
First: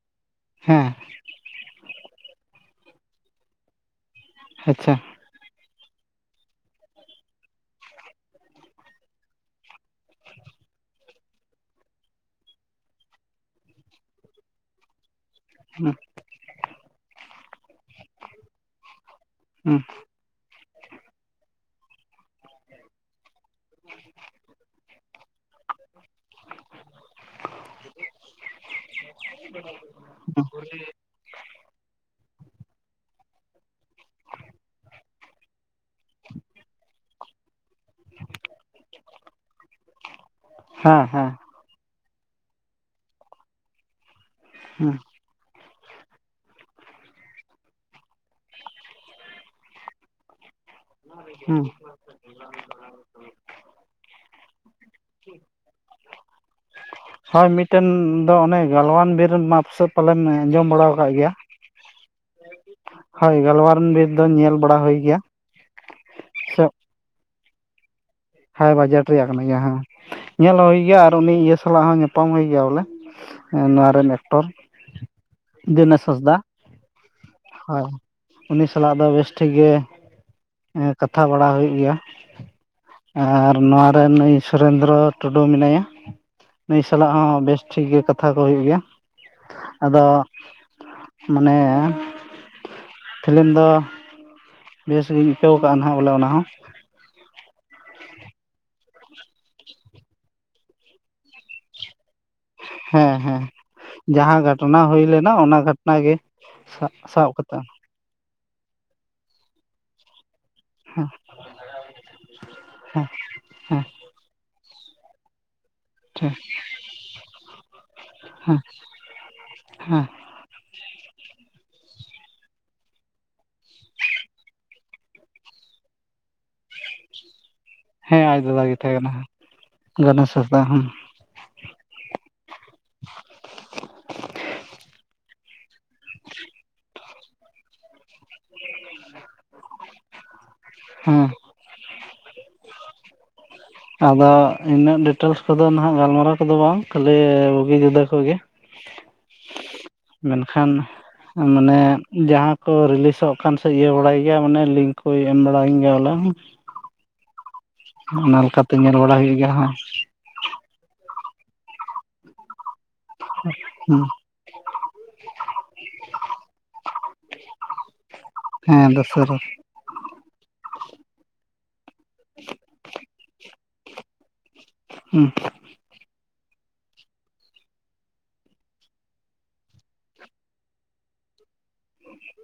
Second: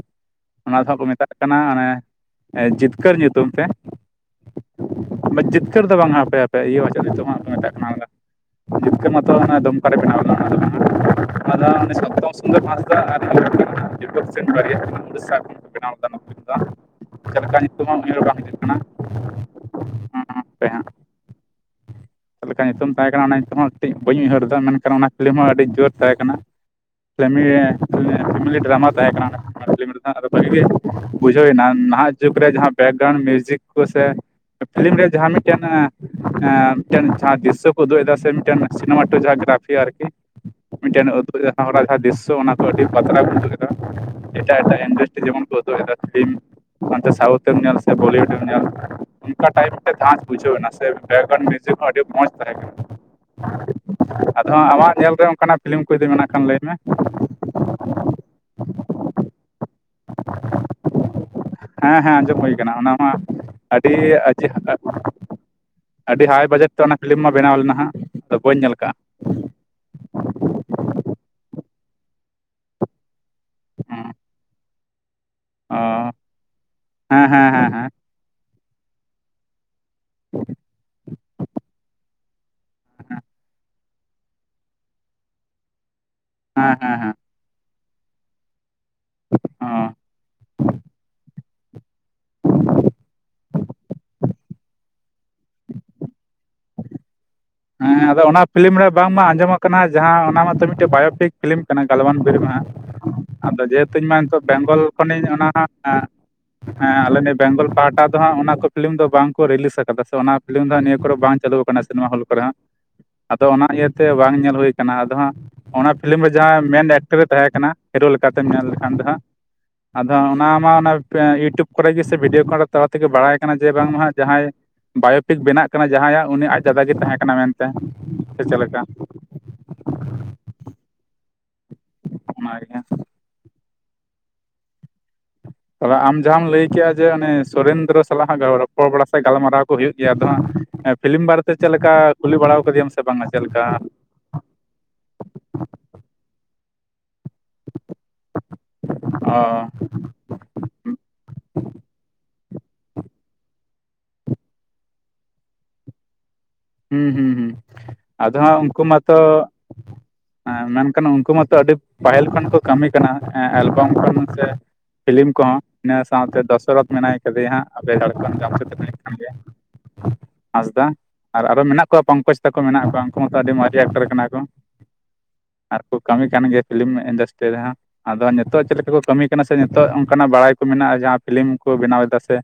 ᱚᱱᱟ ᱫᱚ ᱦᱮᱸ ᱠᱚ ᱢᱮᱛᱟᱜ ᱠᱟᱱᱟ ᱚᱱᱮ ᱡᱤᱛᱠᱟᱹᱨ ᱧᱩᱛᱩᱢ ᱛᱮᱼᱼ ᱟᱪᱪᱷᱟ ᱡᱤᱛᱠᱟᱹᱨ ᱫᱚ ᱵᱟᱝ ᱦᱟᱯᱮ ᱦᱟᱯᱮ ᱤᱭᱟᱹ ᱢᱟᱪᱷᱟ ᱱᱤᱛᱚᱜ ᱦᱟᱸᱜ ᱢᱮᱛᱟᱜ ᱠᱟᱱᱟ᱾ ᱡᱤᱛᱠᱟᱹ ᱢᱟᱛᱚ ᱚᱱᱟ ᱫᱚᱢᱠᱟ ᱨᱮ ᱵᱮᱱᱟᱣᱫᱟ ᱚᱱᱟ ᱫᱚ ᱦᱟᱸᱜ *unintelligible* ᱚᱱᱟ ᱫᱚ *unintelligible* ᱥᱩᱸᱫᱚᱨ ᱢᱟᱦᱟᱥᱚᱭ ᱾ *unintelligible* ᱵᱮᱱᱟᱣ ᱦᱩᱸ ᱜᱚᱱᱚᱜ ᱠᱟᱱᱟ ᱪᱮᱫᱞᱮᱠᱟ ᱧᱩᱛᱩᱢ ᱦᱚᱸ *unintelligible* ᱵᱟᱝ ᱦᱤᱡᱩᱜ ᱠᱟᱱᱟ᱾ ᱦᱩᱸ ᱦᱟᱯᱮ ᱦᱟᱜ ᱪᱮᱫ ᱞᱮᱠᱟ ᱧᱩᱛᱩᱢ ᱛᱟᱦᱮᱸ ᱠᱟᱱᱟᱼᱼ ᱦᱚᱸ ᱠᱟᱹᱴᱤᱡ ᱵᱟᱹᱧ ᱩᱭᱦᱟᱹᱨᱫᱟ ᱢᱮᱱᱠᱷᱟᱱ ᱚᱱᱟ ᱯᱷᱤᱞᱤᱢ ᱦᱚᱸ ᱟᱹᱰᱤ ᱡᱳᱨ ᱛᱟᱦᱮᱸ ᱠᱟᱱᱟ᱾ ᱯᱷᱮᱢᱤ ᱯᱷᱮᱢᱞᱤ ᱰᱨᱟᱢᱟ ᱛᱟᱦᱮᱸᱠᱟᱱᱟ ᱚᱱᱟ᱾ *unintelligible* ᱵᱷᱟᱹᱜᱤ ᱜᱮ ᱵᱩᱡᱷᱟᱹᱣᱱᱟ ᱱᱟᱦᱟᱜᱼᱼ ᱡᱩᱜᱽ ᱨᱮ ᱡᱟᱦᱟᱸ ᱵᱮᱠ ᱜᱨᱟᱣᱩᱱᱰ ᱢᱤᱭᱩᱡᱤᱠ ᱠᱚ ᱥᱮ ᱯᱷᱤᱞᱤᱢ ᱨᱮ ᱡᱟᱦᱟᱸ ᱢᱤᱫᱴᱮᱱ ᱮᱸ ᱢᱤᱫᱴᱮᱱ ᱡᱟᱦᱟᱸ ᱫᱤᱥᱟᱹᱼᱼ ᱩᱫᱩᱜ ᱮᱫᱟ ᱥᱮ ᱢᱤᱫᱴᱮᱱ ᱥᱤᱱᱮᱢᱟ ᱴᱩ ᱡᱟᱦᱟᱸ ᱜᱨᱟᱯᱷᱤ ᱟᱨᱠᱤ ᱦᱮᱸ ᱢᱤᱫᱴᱮᱱ ᱦᱮᱸ ᱩᱫᱩᱜ ᱮᱫᱟᱼᱼ ᱦᱚᱲᱟᱜ ᱡᱟᱦᱟᱸ ᱫᱨᱤᱥᱥᱚ ᱚᱱᱟ ᱠᱚ ᱟᱹᱰᱤ ᱵᱟᱛᱨᱟ ᱵᱩᱡᱟᱹ ᱮᱟ ᱮᱴᱟᱜ ᱮᱴᱟᱜ ᱦᱩᱸ ᱮᱱᱰᱟᱥᱴᱼᱼ ᱡᱮᱢᱚᱱ ᱠᱚ ᱩᱫᱩᱜ ᱫᱟ ᱯᱷᱤᱞᱢ, ᱚᱱᱛᱮ ᱥᱟᱣᱩᱛᱷ ᱮᱢ ᱧᱮᱞ ᱥᱮ ᱵᱚᱞᱤᱣᱩᱰ᱾ *unintelligible* ᱚᱱᱠᱟ ᱴᱟᱭᱤᱵ ᱛᱮ *unintelligible* ᱵᱩᱡᱷᱟᱹᱣ ᱱᱟ ᱥᱮ᱾ ᱦᱩᱸ *unintelligible* ᱟᱰᱤ ᱢᱚᱸᱪ ᱫᱷᱟᱨᱟ ᱜᱮ *unintelligible* ᱟᱫᱚ ᱟᱢᱟᱜ ᱧᱮᱞᱨᱮ ᱚᱱᱠᱟᱱᱟᱜ ᱯᱷᱤᱞᱤᱢ ᱠᱚ ᱡᱩᱫᱤ ᱢᱮᱱᱟᱜ ᱠᱷᱟᱱ ᱞᱟᱹᱭ ᱢᱮ? ᱯᱟᱞᱣᱟᱱ ᱵᱤᱨ ᱢᱟᱯ ᱥᱮᱫ ᱯᱟᱞᱮᱢ ᱟᱸᱡᱚᱢ ᱵᱟᱲᱟ ᱟᱠᱟᱫ ᱜᱮᱭᱟ᱾ ᱦᱮᱸ ᱦᱮᱸ ᱟᱸᱡᱚᱢ ᱦᱩᱭ ᱠᱟᱱᱟ ᱚᱱᱟ ᱢᱟ ᱦᱳᱭ ᱜᱟᱞᱣᱟᱨ ᱟᱹᱰᱤ ᱵᱤᱨ ᱫᱚ ᱧᱮᱞ ᱵᱟᱲᱟ ᱦᱩᱭ ᱜᱮᱭᱟ ᱟᱹᱰᱤ ᱦᱟᱭ ᱥᱮ ᱵᱟᱡᱮᱴ ᱛᱮ ᱚᱱᱟ ᱯᱷᱤᱞᱤᱢ ᱢᱟ ᱵᱮᱱᱟᱣ ᱞᱮᱱᱟ ᱦᱟᱜ᱾ ᱦᱟᱭ ᱵᱟᱡᱮᱴ ᱨᱮᱭᱟᱜ ᱠᱟᱱᱟ ᱜᱮᱭᱟ ᱦᱮᱸ ᱧᱮᱞ ᱦᱩᱭ ᱜᱮᱭᱟ ᱟᱨ ᱩᱱᱤ ᱤᱭᱟᱹ ᱥᱟᱞᱟᱜ ᱦᱚᱸ ᱧᱟᱯᱟᱢ ᱦᱩᱭ ᱜᱮᱭᱟ ᱵᱚᱞᱮᱼᱼ ᱱᱚᱣᱟ ᱨᱮᱱ ᱮᱠᱴᱚᱨ ᱚ ᱫᱤᱱᱮᱥᱦᱟᱸᱥ ᱫᱟ ᱦᱮᱸ ᱦᱮᱸ ᱦᱮᱸ ᱦᱮᱸ ᱩᱱᱤ ᱥᱟᱞᱟᱜ ᱫᱚ ᱵᱮᱥ ᱴᱷᱤᱠ ᱜᱮᱼᱼ ᱠᱟᱛᱷᱟ ᱵᱟᱲᱟ ᱦᱩᱭᱩᱜ ᱜᱮᱭᱟ ᱟᱨ ᱱᱚᱣᱟ ᱨᱮᱱᱼᱼ ᱥᱩᱨᱮᱱᱫᱨᱚ ᱴᱩᱰᱩ ᱢᱮᱱᱟᱭᱟ ᱦᱮᱸ ᱱᱩᱭ ᱦᱮᱸ ᱥᱟᱞᱟᱜ ᱦᱮᱸ ᱦᱚᱸ ᱵᱮᱥ ᱴᱷᱤᱠ ᱜᱮ ᱠᱟᱛᱷᱟ ᱠᱚ ᱦᱩᱭᱩᱜ ᱜᱮᱭᱟ ᱚ ᱟᱫᱚ ᱢᱟᱱᱮᱼᱼ ᱯᱷᱤᱞᱤᱢ ᱫᱚᱼᱼ ᱵᱮᱥᱜᱤᱧ ᱟᱹᱭᱠᱟᱹᱣ ᱟᱠᱟᱫᱼᱟ ᱱᱟᱦᱟᱜ ᱵᱚᱞᱮ ᱚᱱᱟ ᱦᱚᱸ ᱦᱮᱸ ᱟᱫᱚ ᱚᱱᱟ ᱯᱷᱤᱞᱤᱢ ᱨᱮ ᱵᱟᱝᱢᱟ ᱟᱸᱡᱚᱢ ᱠᱟᱱᱟ ᱡᱟᱦᱟᱸ ᱚᱱᱟ ᱢᱟᱛᱚ ᱢᱤᱫᱴᱮᱱ ᱵᱟᱭᱳᱴᱤᱠᱼᱼ ᱯᱷᱤᱞᱤᱢ ᱠᱟᱱᱟ ᱜᱟᱞᱣᱟᱱ ᱵᱤᱨᱢ ᱦᱮᱸ ᱦᱮᱸ ᱟᱫᱚ ᱡᱮᱦᱮᱛᱩ ᱤᱧ ᱢᱟ ᱡᱟᱦᱟᱸ ᱱᱤᱛᱚᱜ ᱵᱮᱝᱜᱚᱞ ᱜᱷᱚᱴᱚᱱᱟ ᱦᱩᱭ ᱠᱷᱚᱱᱤᱧ ᱞᱮᱱᱟ ᱚᱱᱟᱼᱼ ᱚᱱᱟ ᱜᱷᱚᱴᱚᱱᱟ ᱜᱮ ᱥᱟᱵ ᱦᱮᱸ ᱟᱞᱮ ᱥᱟᱵ ᱱᱤᱭᱟᱹ ᱠᱟᱛᱮᱫ ᱵᱮᱝᱜᱚᱞ ᱯᱟᱦᱟᱴᱟᱼᱼ ᱦᱟᱸᱜ ᱚᱱᱟ ᱠᱚ ᱯᱷᱤᱞᱤᱢ ᱫᱚ ᱵᱟᱝ ᱠᱚ ᱨᱤᱞᱤᱡ ᱟᱠᱟᱫᱟ ᱥᱮ ᱚᱱᱟ ᱯᱷᱤᱞᱤᱢ ᱫᱚ ᱦᱜ ᱱᱤᱭᱟᱹ ᱠᱚᱨᱮ ᱵᱟᱝ ᱪᱟᱹᱞᱩ ᱟᱠᱟᱱᱟ ᱥᱤᱱᱮᱢᱟ ᱦᱚᱞ ᱠᱚᱼᱼ ᱠᱚᱨᱮ ᱟᱫᱚ ᱚᱱᱟ ᱦᱮᱸ ᱤᱭᱟᱹᱛᱮ ᱵᱟᱝ ᱧᱮᱞ ᱦᱩᱭ ᱠᱟᱱᱟ ᱟᱫᱚ ᱦᱟᱸᱜᱼᱼ ᱚᱱᱟ ᱯᱷᱤᱞᱤᱢ ᱨᱮ ᱴᱷᱤᱠ ᱡᱟᱦᱟᱸ ᱢᱮᱱ ᱮᱠᱴᱟᱨᱮ ᱛᱟᱦᱮᱸ ᱠᱟᱱᱟ ᱦᱤᱨᱳ ᱞᱮᱠᱟᱛᱮ ᱢᱮᱱ ᱞᱮᱠᱷᱟᱱ ᱫᱚ ᱦᱟᱸᱜᱼᱼ ᱦᱮᱸ ᱟᱫᱚ ᱚᱱᱟ ᱢᱟ ᱚᱱᱟ ᱤᱭᱩᱴᱩᱵᱽ ᱠᱚᱨᱮ ᱜᱮ ᱥᱮ ᱵᱷᱤᱰᱤᱭᱳ ᱠᱚᱨᱮ ᱛᱟᱞᱟ ᱛᱮᱜᱮ ᱵᱟᱲᱟᱭ ᱠᱟᱱᱟ ᱡᱮ ᱵᱟᱝᱢᱟ ᱡᱟᱦᱟᱸᱭ ᱵᱟᱭᱳᱼᱼ ᱴᱷᱤᱠ ᱵᱮᱱᱟᱜ ᱠᱟᱱᱟ ᱡᱟᱦᱟᱸᱭᱟᱜ ᱩᱱᱤ ᱟᱡᱟᱫ ᱜᱮ ᱛᱟᱦᱮᱸ ᱠᱟᱱᱟ ᱢᱮᱱᱛᱮ ᱦᱮᱸ ᱟᱡ ᱥᱮ ᱪᱮᱫ ᱫᱟᱫᱟ ᱜᱮ ᱞᱮᱠᱟ? ᱛᱟᱦᱮᱸ ᱜᱚᱱᱮᱥ ᱦᱟᱸᱥᱫᱟ ᱦᱚᱸᱼᱼ ᱚᱱᱟ ᱜᱮ ᱛᱟᱦᱮ ᱟᱢ ᱡᱟᱦᱟᱸᱟᱢ ᱞᱟᱹᱭ ᱠᱮᱫᱮᱜᱼᱟ ᱡᱮ ᱚᱱᱤ ᱥᱩᱨᱮᱱᱫᱨᱚᱼᱼ ᱥᱟᱞᱟᱜ ᱨᱚᱯᱚᱲ ᱵᱟᱲᱟ ᱥᱮ ᱜᱟᱞᱢᱟᱨᱟᱣ ᱠᱚ ᱦᱩᱭᱩᱜ ᱜᱮᱭᱟ ᱟᱫᱚ ᱦᱟᱸᱜ ᱯᱷᱤᱞᱤᱢ ᱦᱮᱸ ᱵᱟᱨᱮᱼᱼ ᱪᱮᱫ ᱞᱮᱠᱟ ᱠᱩᱞᱤ ᱵᱟᱲᱟ ᱟᱠᱟᱫᱮᱟᱢ ᱥᱮ ᱵᱟᱝᱟ ᱪᱮᱫ ᱞᱮᱠᱟ? ᱟᱫᱚ ᱤᱱᱟᱹᱜ ᱰᱤᱴᱮᱞᱥ ᱠᱚᱫᱚ ᱱᱟᱦᱟᱜ ᱜᱟᱞᱢᱟᱨᱟᱣ ᱠᱚᱫᱚ ᱵᱟᱝ ᱠᱷᱟᱹᱞᱤ ᱵᱩᱜᱤ ᱡᱩᱫᱟᱹ ᱠᱷᱜᱮᱼᱼ ᱚ ᱢᱮᱱ ᱠᱷᱟᱱ ᱢᱟᱱᱮ ᱡᱟᱦᱟᱸ ᱠᱚ ᱨᱤᱞᱤᱥᱚᱜ ᱠᱟᱱ ᱥᱮ ᱤᱭᱟᱹ ᱵᱟᱲᱟᱭ ᱜᱮᱭᱟ ᱢᱟᱱᱮ ᱞᱤᱝᱠ ᱠᱚᱭ ᱮᱢ ᱵᱟᱲᱟᱭᱤᱧ ᱜᱮᱭᱟ ᱵᱚᱞᱮᱼᱼ ᱦᱩᱸ ᱦᱩᱸ ᱦᱩᱸ ᱟᱫᱚ ᱦᱟᱸᱜ ᱞᱮᱠᱟᱛᱮ ᱩᱱᱠᱩ ᱧᱮᱞ ᱵᱟᱲᱟ ᱢᱟᱛᱚᱼᱼ ᱦᱩᱭᱩᱜ ᱜᱮᱭᱟ ᱢᱮᱱᱠᱷᱟᱱ ᱩᱱᱠᱩ ᱢᱟᱛᱚ ᱟᱹᱰᱤ ᱯᱟᱹᱦᱤᱞ ᱠᱷᱚᱱ ᱠᱚ ᱠᱟᱹᱢᱤ ᱠᱟᱱᱟ ᱮᱞᱵᱟᱢ ᱦᱮᱸ ᱠᱷᱚᱱ ᱥᱮᱼᱼ ᱯᱷᱤᱞᱤᱢ ᱠᱚᱦᱚᱸ ᱤᱱᱟᱹ ᱥᱟᱶᱛᱮ ᱫᱚᱥᱚᱨᱚᱛᱷ ᱢᱮᱱᱟᱭ ᱠᱟᱫᱮᱭᱟ ᱦᱟᱸᱜ ᱟᱯᱮ ᱡᱷᱟᱲᱠᱷᱚᱸᱰ ᱡᱟᱢᱥᱮᱰ ᱦᱮᱸ ᱨᱮᱱ ᱫᱚᱥᱟᱨ ᱜᱮᱭᱟᱭ᱾ ᱦᱟᱸᱥᱫᱟ ᱟᱨ ᱟᱨ ᱢᱮᱱᱟᱜ ᱠᱚᱣᱟ ᱯᱚᱝᱠᱚᱡᱽ ᱛᱟᱠᱚ ᱢᱮᱱᱟᱜ ᱠᱚᱣᱟ ᱩᱱᱠᱩ ᱢᱟᱛᱚ ᱟᱹᱰᱤ ᱢᱟᱨᱮ ᱮᱠᱴᱚᱨ ᱠᱟᱱᱟ ᱠᱚ᱾ ᱦᱩᱸ ᱟᱨᱠᱚ ᱠᱟᱹᱢᱤ ᱠᱟᱱ ᱜᱮᱭᱟ ᱯᱷᱤᱞᱤᱢ ᱤᱱᱰᱟᱥᱴᱨᱤ ᱨᱮᱦᱚᱸ? ᱟᱫᱚ ᱱᱤᱛᱚᱜ ᱪᱮᱫ ᱞᱮᱠᱟ ᱠᱚ ᱠᱟᱹᱢᱤ ᱠᱟᱱᱟ ᱥᱮ ᱱᱤᱛᱚᱜ ᱚᱱᱠᱟᱱᱟᱜ ᱵᱟᱲᱟᱭ ᱠᱚ ᱢᱮᱱᱟᱜᱼᱟ ᱡᱟᱦᱟᱸ ᱯᱷᱤᱞᱤᱢ ᱠᱚ ᱵᱮᱱᱟᱣ ᱮ ᱪᱮᱫᱟᱜ ᱥᱮ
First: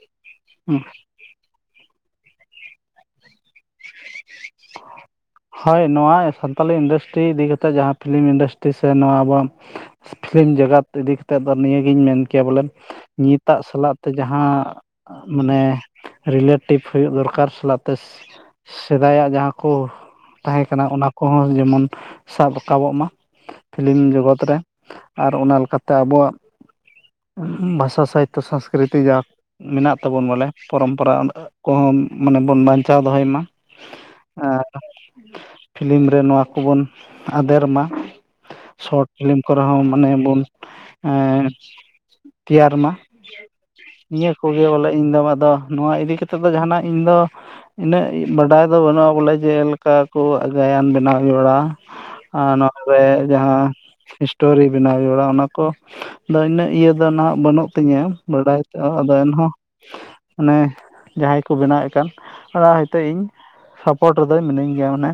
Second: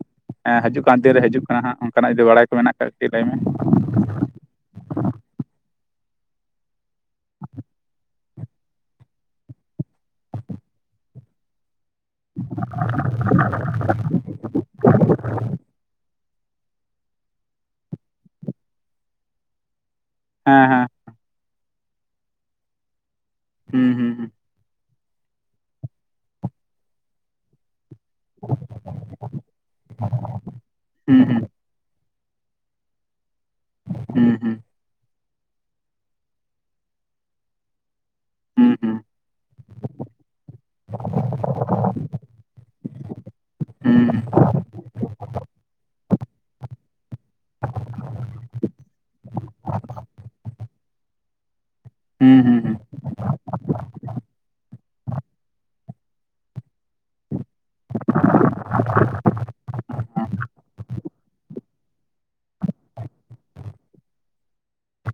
ᱦᱤᱡᱩᱜ ᱠᱟᱱ ᱫᱤᱱ ᱨᱮ ᱦᱤᱡᱩᱜ ᱠᱟᱱᱟ ᱦᱟᱸᱜ, ᱚᱱᱠᱟᱱᱟᱜ ᱡᱩᱫᱤ ᱵᱟᱲᱟᱭ ᱠᱚ ᱢᱮᱱᱟᱜ ᱠᱟᱜ ᱞᱟᱹᱭ ᱢᱮ᱾ ᱦᱳᱭ ᱱᱚᱣᱟ ᱥᱟᱱᱛᱟᱞᱤ ᱤᱱᱰᱟᱥᱴᱨᱤ ᱤᱫᱤ ᱠᱟᱛᱮ ᱡᱟᱦᱟᱸ ᱯᱷᱤᱞᱤᱢ ᱤᱱᱰᱟᱥᱴᱨᱤ ᱥᱮ ᱱᱚᱣᱟ ᱟᱵᱚᱣᱟᱝ ᱯᱷᱤᱞᱤᱢ ᱡᱮᱜᱟᱛ ᱤᱫᱤ ᱠᱟᱛᱮᱫ ᱫᱚ ᱱᱤᱭᱟᱹᱜᱮᱧ ᱢᱮᱱ ᱢᱮᱱ ᱠᱮᱭᱟ ᱵᱚᱞᱮ ᱱᱤᱛᱟᱜ ᱥᱟᱞᱟᱜ ᱛᱮ ᱡᱟᱦᱟᱸ ᱢᱟᱱᱮ ᱨᱤᱞᱮᱴᱤᱵᱷ ᱦᱩᱭᱩᱜ ᱫᱚᱨᱠᱟᱨ ᱥᱟᱞᱟᱜ ᱛᱮ ᱥᱮᱫᱟᱭᱟᱜ ᱡᱟᱦᱟᱸ ᱠᱚ ᱦᱮᱸ ᱛᱟᱦᱮᱸ ᱠᱟᱱᱟ ᱦᱮᱸ ᱚᱱᱟ ᱠᱚᱦᱚᱸ ᱡᱮᱢᱚᱱ ᱥᱟᱵ ᱨᱟᱠᱟᱵᱚᱜ ᱢᱟ᱾ ᱦᱩᱸ ᱯᱷᱤᱞᱤᱢ ᱦᱩᱸ ᱡᱚᱜᱚᱛ ᱨᱮ ᱟᱨ ᱚᱱᱟ ᱞᱮᱠᱟᱛᱮ ᱟᱵᱚᱣᱟᱜ ᱵᱷᱟᱥᱟ ᱥᱟᱭᱤᱛ ᱛᱚ ᱥᱚᱝᱥᱠᱨᱤᱛᱤ ᱡᱟ ᱢᱮᱱᱟᱜ ᱛᱟᱵᱚᱱ ᱵᱚᱞᱮ ᱯᱚᱨᱚᱢᱯᱚᱨᱟᱹ᱾ ᱦᱩᱸ ᱠᱚᱦᱚᱸ ᱢᱟᱱᱮ ᱵᱚᱱ ᱵᱟᱧᱪᱟᱣ ᱫᱚᱦᱚᱭ ᱢᱟ᱾ ᱦᱩᱸ ᱦᱩᱸ ᱟᱨ ᱯᱷᱤᱞᱤᱢ ᱨᱮ ᱱᱚᱣᱟ ᱠᱚᱵᱚᱱ ᱟᱫᱮᱨ ᱢᱟ᱾ ᱦᱩᱸ ᱦᱩᱸ ᱦᱩᱸ ᱥᱚᱨᱚᱴ ᱯᱷᱤᱞᱤᱢ ᱠᱚᱨᱮ ᱦᱚᱸ ᱢᱟᱱᱮ ᱵᱚᱱ ᱮ ᱛᱮᱭᱟᱨ ᱢᱟ᱾ ᱦᱩᱸ ᱦᱩᱸ ᱦᱩᱸ ᱦᱩᱸ ᱱᱤᱭᱟᱹ ᱠᱚᱜᱮ ᱵᱚᱞᱮ ᱤᱧ ᱫᱚ ᱟᱫᱚ ᱱᱚᱣᱟ ᱤᱫᱤ ᱠᱟᱛᱮᱫ ᱫᱚ ᱡᱟᱦᱟᱱᱟᱜ ᱤᱧ ᱫᱚ ᱤᱱᱟᱹᱜ ᱵᱟᱰᱟᱭ ᱫᱚ ᱵᱟᱹᱱᱩᱜᱼᱟ ᱵᱚᱞᱮ ᱡᱮᱞᱮᱠᱟ ᱠᱚ ᱜᱟᱭᱟᱱ ᱵᱮᱱᱟᱣ ᱦᱩᱭ ᱵᱟᱲᱟ ᱟ, ᱦᱩᱸ ᱦᱩᱸ ᱱᱚᱣᱟ ᱦᱩᱸ ᱨᱮ ᱡᱟᱦᱟᱸ ᱥᱴᱳᱨᱤ ᱵᱮᱱᱟᱣ ᱦᱩᱭᱩᱵᱟᱲᱟ ᱟ ᱚᱱᱟ ᱠᱚ ᱟᱫᱚ ᱤᱱᱟᱹᱜ ᱤᱭᱟᱹ ᱫᱚ ᱱᱟᱜ ᱵᱟᱹᱱᱩᱜ ᱛᱤᱧᱟᱹ ᱵᱟᱰᱟᱭ ᱛᱮ ᱟᱫᱚ ᱮᱱᱦᱚᱸ ᱦᱩᱸ ᱢᱟᱱᱮ ᱡᱟᱦᱟᱸᱭ ᱠᱚ ᱵᱮᱱᱟᱣᱮᱫ ᱠᱟᱱ ᱚᱱᱟᱭ ᱛᱮ ᱤᱧ ᱥᱟᱯᱚᱴ ᱨᱮᱫᱚ ᱢᱤᱱᱟᱹᱧ ᱜᱮᱭᱟ, ᱢᱟᱱᱮ